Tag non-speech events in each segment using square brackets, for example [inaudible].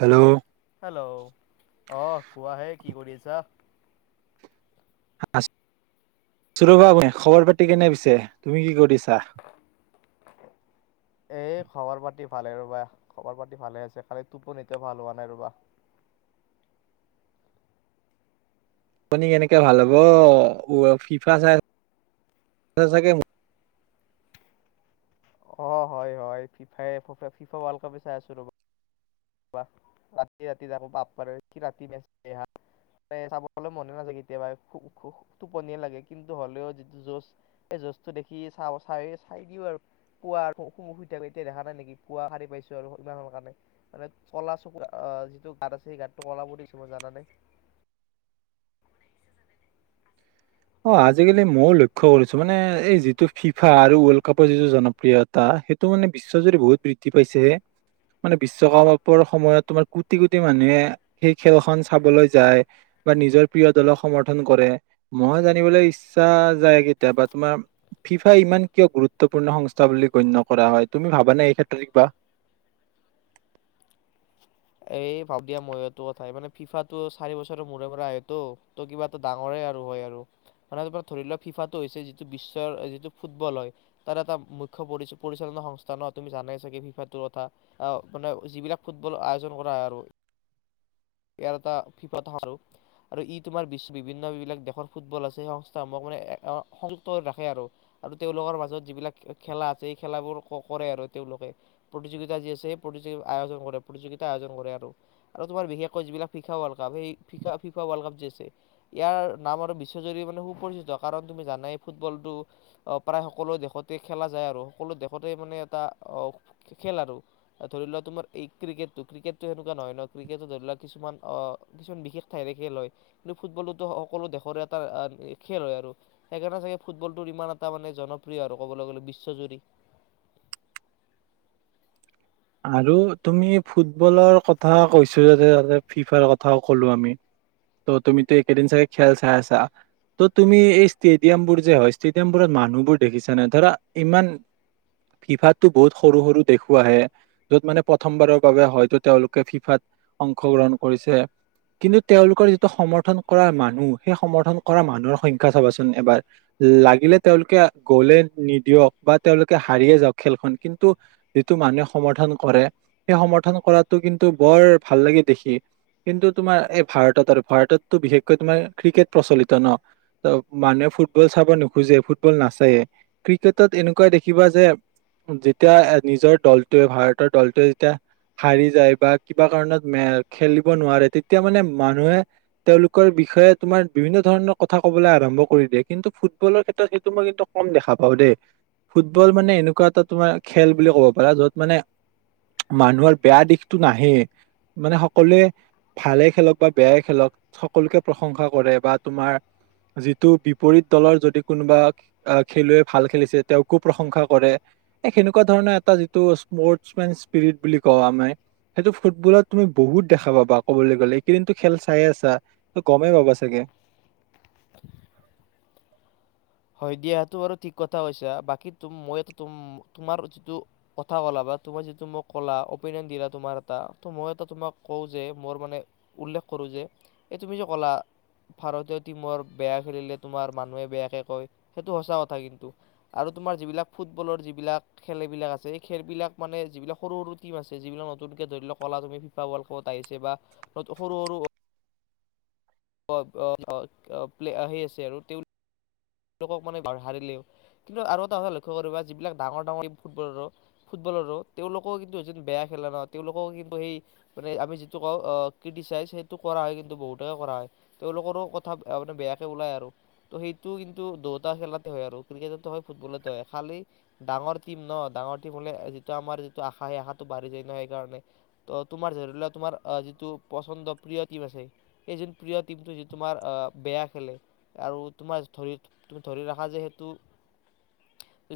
Hello. Hello অহ কোৱাহে কি কৰি আছা? আছোঁ ৰবা খবৰ পাতি কেনে পিছে তুমি কি কৰি আছা? এ খবৰ পাতি ভালে ৰবা খবৰ পাতি ভালে আছে। খালি টোপনিটোৱে ভাল হোৱা নাই ৰবা। টোপনি কেনেকে ভাল হ'ব। ফিফা চাই আছা চাগে? অ হয় হয় ফিফায়ে ফিফা ৱাৰ্ল্ড কাপে চাই আছোঁ ৰবা, ৰাতি ৰাতি যাব বাপৰে কি ৰাতি মেটছ ৰাতি হা। সেই চাবলৈ মনো নাযায় কেতিয়াবা টোপনিয়ে লাগে। কিন্তু হ'লেও যিটো যুজ সেই যুজটো দেখি চ চাই চাই দিও আৰু।। পুৱা আকৌ শু শুই থাকোতে এতিয়া দেখা নাই নেকি পুৱা সাৰী পাইছোঁ আৰু ইমান সোনকালে। কাৰণে মানে কলা চকু আহ যিটো গাত আছে। সেই গাতটো কলা পৰি গৈছে মোৰ জানা নে? অ আজিকালি ময়ও লক্ষ্য কৰিছোঁ মানে এই যিটো ফিফা আৰু ৱৰ্ল্ড কাপৰ যিটো জনপ্ৰিয়তা সেইটো মানে বিশ্বজুৰি বহুত বৃদ্ধি পাইছে হে মানে বিশ্বকাপৰ সময়ত তোমাৰ কোটি কোটি মানুহে সেই খেলখন চাবলৈ যায়। বা নিজৰ প্ৰিয় দলক সমৰ্থন কৰে। মই জানিবলৈ ইচ্ছা যায়। কেতিয়াবা তোমাৰ ফিফা ইমান কিয় গুৰুত্বপূৰ্ণ সংস্থা বুলি গণ্য কৰা হয়। তুমি ভাবানে? এই ক্ষেত্ৰত কিবা? এই ভাবো দিয়া মইয়ো এই টো কথাই মানে ফিফাটো চাৰি বছৰৰ মূৰে মূৰে আহেটো ত কিবা এটা ডাঙৰেই আৰু হয় আৰু মানে ত ধৰি লোৱা ফিফাটো হৈছে যিটো বিশ্বৰ যিটো ফুটবল হয়। তাৰ এটা মুখ্য পৰি পৰিচালনা সংস্থা ন? তুমি জানাই চাগে ফিফাটোৰ কথা। মানে যিবিলাক ফুটবল আ অৰ্জন কৰা হয় আৰু ইয়াৰ এটা ফিফাত আৰু আৰু ই তোমাৰ বিশ্ব বিভিন্নবিলাক দেশৰ ফুটবল আছে। সেই সংস্থাসমূহক মানে সংযুক্ত হে ৰাখে আৰু আৰু তেওঁলোকৰ মাজত যিবিলাক খেলা আছে। সেই খেলাবোৰ ক কৰে আৰু তেওঁলোকে প্ৰতিযোগিতা যি আছে সেই প্ৰতিযোগিত আয়োজন কৰে প্ৰতিযোগিতা আয়োজন কৰে আৰু আৰু তোমাৰ বিশেষ তোমাৰ যিবিলাক ফিফা্ ৱৰ্ল্ড কাপ সেই ফিফা ৱৰ্ল্ড কাপ যে আছে। ইয়াৰ নাম আৰু বিশ্বজুৰি মানে সুপৰিচিত কাৰণ তুমি জানাই ফুটবলটো প্ৰায় সকলো দেশতে খেলা যায় আৰু সকলো দেশতে মানে এটা খেল আৰু ধৰি লোৱা তোমাৰ এই ক্ৰিকেট টো ক্ৰিকেট টো হেনেকোৱা নহয় ন ক্ৰিকেট টো ধৰি লোৱা কিছুমান আহ কিছুমান বিশেষ ঠাইৰে খেল হয়। কিন্তু ফুটবলতো সকলো দেশৰে এটা খেল হয় আৰু সেই কাৰণে চাগে ফুটবলটোৰ ইমান এটা মানে জনপ্ৰিয় আৰু ক'বলৈ গ'লে বিশ্বজুৰি। আৰু তুমি ফুটবলৰ কথা কৈছো যে ফিফাৰ কথাও কলো আমি ত তুমিতো এইকেইদিন চাগে খেল চাই আছা ত' তুমি এই ষ্টেডিয়াম বোৰ যে হয় ষ্টেডিয়াম বোৰত মানুহবোৰ দেখিছা নে ধৰা ইমান ফিফাতটো বহুত সৰু সৰু দেশোআহে। যত মানে প্ৰথমবাৰৰ বাবে হয়তো তেওঁলোকে ফিফাত অংশগ্ৰহণ কৰিছে। কিন্তু তেওঁলোকৰ যিটো সমৰ্থন কৰা মানুহ সেই সমৰ্থন কৰা মানুহৰ সংখ্য চাবাচোন এবাৰ লাগিলে তেওঁলোকে গ'লে নিদিয়ক বা তেওঁলোকে হাৰিয়ে যাওঁক খেলখন কিন্তু যিটো মানুহে সমৰ্থন কৰে সেই সমৰ্থন কৰাটো কিন্তু বৰ ভাল লাগে দেখি। কিন্তু তোমাৰ এই ভাৰতত আৰু ভাৰততটো বিশেষকৈ তোমাৰ ক্ৰিকেট প্ৰচলিত ন? মানুহে ফুটবল চাব নোখোজে ফুটবল নাচায়েই ক্ৰিকেটত এনেকুৱা দেখিবা যে যেতিয়া নিজৰ দল ভাৰতৰ দলটোৱে যেতিয়া হাৰি যায় বা কিবা কাৰণত নে খেলিব নোৱাৰে। তেতিয়া মানে মানুহে তেওঁলোকৰ বিষয়ে তোমাৰ বিভিন্ন ধৰণৰ কথা কবলৈ আৰম্ভ কৰি দিয়ে। কিন্তু ফুটবলৰ ক্ষেত্ৰত সেইটো মই কিন্তু কম দেখা পাওঁ দেই ফুটবল মানে এনেকুৱা এটা তোমাৰ খেল বুলি ক'ব পাৰা য'ত মানে মানুহৰ বেয়া দিশটো নাহেই মানে সকলোৱে ভালে খেলক বা বেয়াই খেলক সকলোকে প্ৰশংসা কৰে বা তোমাৰ যিটো বিপৰীত দলৰ যদি কোনোবা খেলুৱৈ ভাল খেলিছে। তেওঁকো প্ৰশংসা কৰে এই সেনেকুৱা ধৰণৰ এটা যি টো স্পৰ্টচ মেন স্পিৰিট বুলি কওঁ আমি। সেইটো ফুটবলত তুমি বহুত দেখা পাবা। কবলৈ গলে এইকেইদিনটো খেল চায়েই আছা ত গমেই পাবা চাগে হয় দিয়া সেইটো বাৰু ঠিক কথা কৈছা। বাকী তু মই তোমাৰ যিটো কথা ক'লা বা তোমাৰ যিটো মোক ক'লা অপিনিয়ন দিলা। তোমাৰ এটা ত' মই এটা তোমাক কওঁ যে মোৰ মানে উল্লেখ কৰোঁ যে এই তুমি যে ক'লা ভাৰতীয় টীমৰ বেয়া খেলিলে তোমাৰ মানুহে বেয়াকে কয় সেইটো সঁচা কথা কিন্তু, আৰু তোমাৰ যিবিলাক, ফুটবলৰ যিবিলাক খেল এইবিলাক আছে এই খেলবিলাক মানে। যিবিলাক সৰু সৰু টিম আছে যিলাক নতুনকে ধৰা ক'লা তুমি ফিফা ৱৰ্ল্ড কাপত আহিছে বা সৰু সৰু প্ প প্লে আহি আছে আৰু তেওঁ তেওঁলোকক মানে বা হাৰিলে কিন্তু আৰু এটা কথা লক্ষ্য কৰিবা। যিবিলাক ডাঙৰ ডাঙৰ ফুটবল আৰু ফুটবলাৰো তেওঁলোকেও কিন্তু এজন বেয়া খেলে ন তেওঁলোকক কিন্তু হেই আমি যিটো কওঁ ক্ৰিটিচাইজ সেইটো কৰা হয়। কিন্তু বহুতে কৰা হয়। তেওঁলোকৰো কথা মানে বেয়াকে ওলায় আৰু তো সেইটো কিন্তু।। টো দুয়টা খেলতে হয় আৰু ক্ৰিকেটতো হয় ফুটবলতো হয়। খালি ডাঙৰ টিম ন ডাঙৰ টিম হ'লে যিটো আমাৰ যিটো আশা। সেই আশাটো বাঢ়ি যায় ন? সেইকাৰণে ত তোমাৰ ধৰিলোৱ তোমাৰ যিটো পচন্দ প্ৰিয় টিম আছে। সেই যোন প্ৰিয় টিমটো যিটো আ তোমাৰ বেয়া খেলে আৰু তোমাৰ ধৰি।। তুমি ধৰি ৰাখা যে সেইটো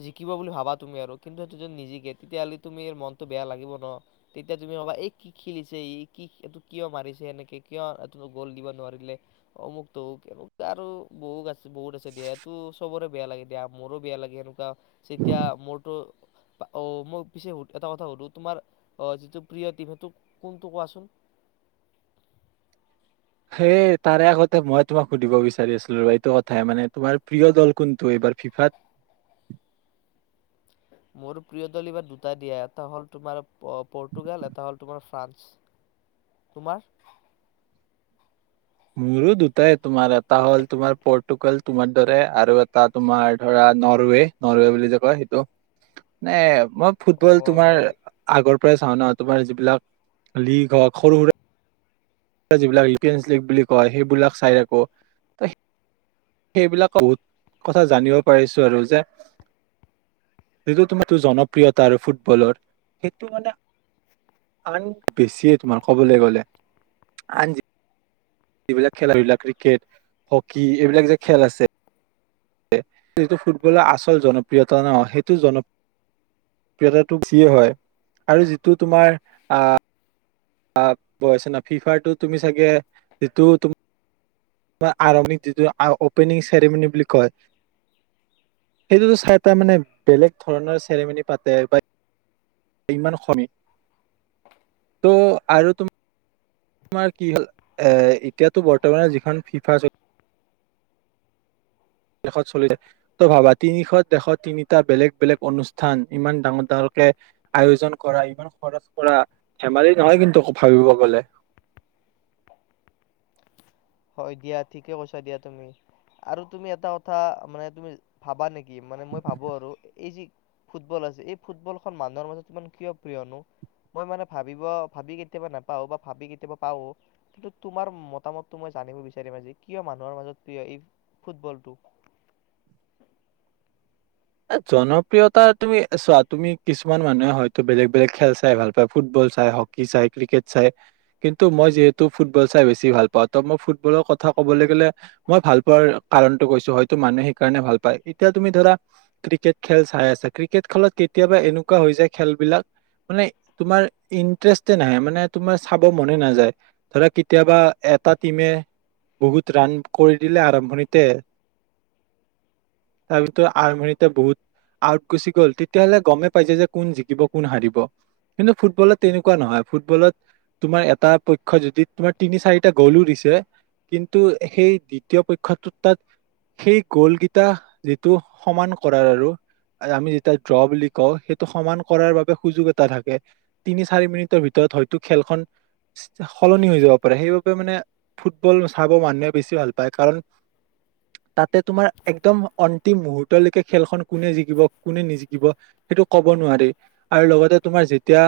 জিকিব বুলি ভাবা। তুমি আৰু কিন্তু সেইটো যদি নিজিকে তেতিয়াহলি তুমিৰ মনতটো বেয়া লাগিব ন? তেতিয়া তুমি কবা এই কি খেলিছে ই কি এইটো কিয় মাৰিছে। এেনেকে কিয় গ'ল দিব নোৱাৰিলে। অমুক তমুক এনেকে আৰু বহুত আছে বহুত আ।। বেয়াটো এইটো চবৰে বেয়া লাগে দিয়া মোৰো বেয়া লাগে। এনেকুৱা যেতিয়া মোৰটো অ' মই পিছে এটা কথা সুধো? তোমাৰ যিটো প্ৰিয় টিম সেইটো কোনটো কোৱাচোন? সেই তাৰে আগতে মই তোমাক সুধিব বিচাৰি আছিলো? এইটো কথাই মানে তোমাৰ প্ৰিয় দল কোনটো এইবাৰ ফিফাত? মোৰ প্ৰিয় দল এইবাৰ দুটা দিয়া এটা হ'ল তোমাৰ প পৰ্তুগাল এটা হ'ল তোমাৰ ফ্ৰান্স। তোমাৰ? মোৰো দুটাই তোমাৰ এটা হ'ল তোমাৰ পৰ্টুগাল তোমাৰ দৰে আৰু এটা তোমাৰ ধৰা নৰৱে, নৰৱে বুলি যে কয় সেইটো মানে।। মই ফুটবল অ' তোমাৰ নল আগৰ চাওঁ ন তোমাৰ যিবিলাক, লিগ হওঁক সৰু সুৰা যিবিলাক ইপিয় লীগ বুলি কয় সেইবিলাক চাই আকো ত সেইবিলাক বহুত কথা জানিব পাৰিছো আৰু যে যিটো তোমাৰ জনপ্ৰিয়তা আৰু ফুটবলৰ সেইটো মানে আন বেছিয়ে তোমাৰ কবলৈ গলে [unintelligible] এইবিলাক খেল সবিলাক ক্ৰিকেট হকী এইবিলাক যে খেল আছে যিটো ফুটবলৰ আচল জনপ্ৰিয়তা ন সেইটো জনপ্ৰিয়তাটোয়ে হয় আৰু যিটো তোমাৰ অঁ আহছ না ফিফাৰটো তুমি চাগে যিটো তুমি আৰম্ভিক যিটো অপেনিং চেৰেমনী বুলি কয় সেইটোতো চাই তটা মানে বেলেগ ধৰণৰ চেৰেমনী পাতে বা ইমান সমেই ত' আৰু তুমি তোমাৰ কি হ'ল এ এতিয়াতো বৰ্তমানৰ যিখন ফিফা চলি দেশত চলিছে তই ভাবা তিনিশত দেশত তিনিটা বেলেগ বেলেগ অনুষ্ঠান ইমান ডাঙৰ ডাঙৰকে আয়োজন কৰা ইমান খৰচ কৰা ধেমালি নহয় কিন্তু ভাবিব গলে হয় দিয়া ঠিকে কৈছা দিয়া তুমি আৰু তুমি এটা কথা মানে তুমি ভাবা নেকি কি মানে মই ভাবো আৰু এই যি ফুটবল আছে এই ফুটবলখন মানুহৰ মাজত ইমান কিয় প্ৰিয়নো মই মানে ভাবিব ভাবি কেতিয়াবা নাপাওঁ বা ভাবি কেতিয়াবা পাও কিন্তু তোমাৰ মতামত মই জানিব বিচাৰিম আজি কিয় মানুহৰ মাজত প্ৰিয় এই ফুটবলটো জনপ্ৰিয়তা তুমি চোৱা তুমি কিছুমান মানুহে হয়তো বেলেগ বেলেগ খেল চাই ভাল পায় ফুটবল চাই হকী চাই ক্ৰিকেট চাই কিন্তু মই যিহেতু ফুটবল চাই বেছি ভাল পাওঁ ত মই ফুটবলৰ কথা কবলৈ গ'লে মই ভাল পোৱাৰ কাৰণটো কৈছো হয়তো মানুহে সেইকাৰণে ভাল পায় এতিয়া তুমি ধৰা ক্ৰিকেট খেল চাই আছা ক্ৰিকেট খেলত কেতিয়াবা এনেকুৱা হৈ যায় খেলবিলাক মানে তোমাৰ ইন্টাৰেষ্টে নাহে মানে তোমাৰ চাব মনে নাযায় ধৰা কেতিয়াবা এটা টিমে বহুত ৰাণ কৰি দিলে আৰম্ভণিতে তাৰ ভিতৰত আৰম্ভনিতে বহুত আউট গুচি গল তেতিয়াহলে গমেই পাইছে যে কোন জিকিব কোন হাৰিব কিন্তু ফুটবলত তেনেকুৱা নহয় ফুটবলত তোমাৰ এটা পক্ষ যদি তোমাৰ তিনি চাৰিটা গ'লো দিছে কিন্তু সেই দ্বিতীয় পক্ষটোত তাত সেই গ'লকেইটা যিটো সমান কৰাৰ আৰু আমি যেতিয়া ড্ৰ বুলি কওঁ সেইটো সমান কৰাৰ বাবে সুযোগ এটা থাকে তিনি চাৰি মিনিটৰ ভিতৰত হয়তো খেলখন সলনি হৈ যাব পাৰে সেইবাবে মানে ফুটবল চাব মানুহে বেছি ভাল পায় কাৰণ তাতে তোমাৰ একদম অন্তিম মুহুৰ্তলৈকে খেলখন কোনে জিকিব কোনে নিজিকিব সেইটো ক'ব নোৱাৰি আৰু লগতে তোমাৰ যেতিয়া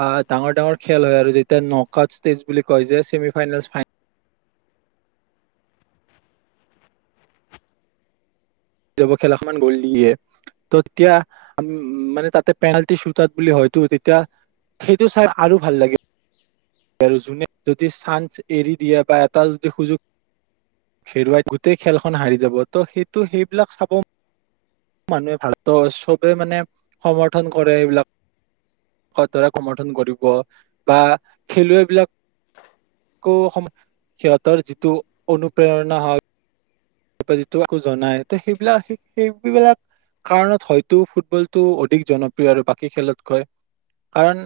আহ ডাঙৰ ডাঙৰ খেল হয় আৰু যেতিয়া নক আউট ষ্টেজ বুলি কয় যে চছেমি ফাইনেল খেলখনত গল দিয়ে ত তেতিয়া মানে তাতে পেনাল্টি চুটাৰ বুলি হয়তো তেতিয়া সেইটো চাই আৰু ভাল লাগে আৰু যোনে যদি চান্স এৰি দিয়ে বা এটা যদি সুযোগ হেৰুৱাই গোটেই খেলখন হাৰি যাব ত' সেইটো সেই এইবিলাক চাব মানুহে ভাল চবে মানে সমৰ্থন কৰে এইবিলাকৰে সমৰ্থন কৰিব বা খেলুৱৈবিলাক সিহঁতৰ যিটো অনুপ্ৰেৰণা হওক ত যিটোো জনাই ত সেইবিলাক সেইবিলাক কাৰণত হয়তো ফুটবলটো অধিক জনপ্ৰিয় আৰু বাকী খেলতকৈ কাৰণ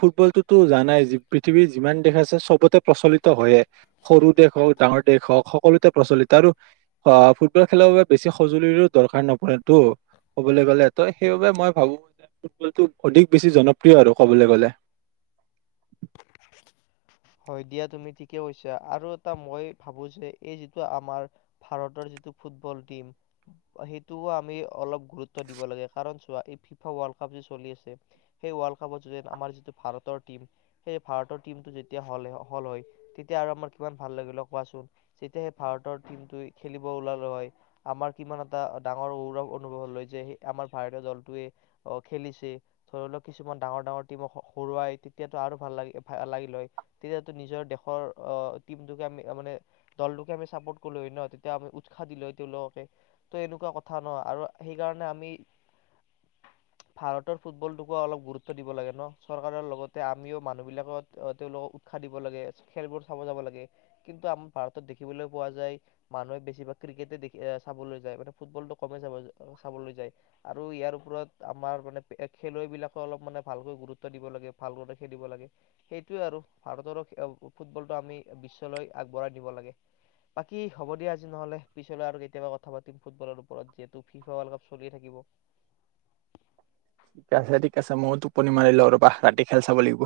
ফুটবলটোতো জানাই পৃথিৱীৰ যিমান দেশ আছে চবতে প্ৰচলিত হয়য়ে সৰু দেশ হওক ডাঙৰ দেশ হওক সকলোতে প্ৰচলিত আৰু অ' ফুটবল খেলাৰ বাবে বেছি সঁজুলিৰো দৰকাৰ নপৰেতটো কবলৈ গ'লে ত সেইবাবে মই ভাবো যে ফুটবলটো অধিক বেছি জনপ্ৰিয় আৰু কবলৈ গলে হয় দিয়া তুমি ঠিকে কৈছা আৰু এটা মই ভাবো যে এই যিটো আমাৰ ভাৰতৰ যিটো ফুটবল টিম সেইটোও আমি অলপ গুৰুত্ব দিব লাগে কাৰণ চোা এই ফিফা ৱৰ্ল কাপ যে চলি আছে সেই ৱৰ্লড কাপত আমাৰ যিটো ভাৰতৰ টিম সেই ভাৰতৰ টীমটো যেতিয়া হলে হল হয় তেতিয়া আৰু আমাৰ কিমান ভাল লাগিলে হয় কোৱাচোন যেতিয়া সেই ভাৰতৰ টীমটোৱে খেলিব ওলাল হয় আমাৰ কিমান এটা ডাঙৰ গৌৰৱ অনুভৱ হ'ল যে সেই আমাৰ ভাৰতীয় দলটোৱে খেলিছে ধৰি লওক কিছুমান ডাঙৰ ডাঙৰ টীমক হৰুৱাই তেতিয়াতো আৰু ভাল লা লাগিল লয় তেতিয়ো নিজৰ দেশৰ আহ টিমটোকে আ মানে দলটোকে আমি চাপৰ্ট কৰিলো হয় ন তেতিয়া আমি উৎসাহ দিলো তেওঁলোককে ত এনেকুৱা কথা ন আৰু সেই কাৰণে আমি ভাৰতৰ ফুটবলটোকো অলপ গুৰুত্ব দিব লাগে ন চৰকাৰৰ লগতে আমিও আমিও মানুহবিলাকত তেওঁলোকক উৎসাহ দিব লাগে খেলবোৰ চাব যাব লাগে কিন্তু আমাৰ ভাৰতত দেখিবলৈ পোৱা যায় মানুহে বেছিভাগ ক্ৰিকেটে দেখি চাবলৈ যায় মানে ফুটবলটো কমেই চাব চাবলৈ যায় আৰু ইয়াৰ ওপৰত আমাৰ মানে খেলুৱৈবিলাকে অলপ মানে ভালকৈ গুৰুত্ব দিব লাগে ভাল খেলিব লাগে সেইটোৱেই আৰু ভাৰতৰো ফুটবলটো আমি বিশ্বলৈ আগবঢ়াই নিব লাগে বাকী হ'ব দিয়া আজি নহলে পিছলৈ আৰু কেতিয়াবা কথা পাতিম ফুটবলৰ ওপৰত যিহেতু ফিফা ৱৰ্ল্ড কাপ চলিয়ে থাকিব ঠিক আছে ঠিক আছে ময়ো টোপনি মাৰিলো ৰবা ৰাতি খেল চাব লাগিব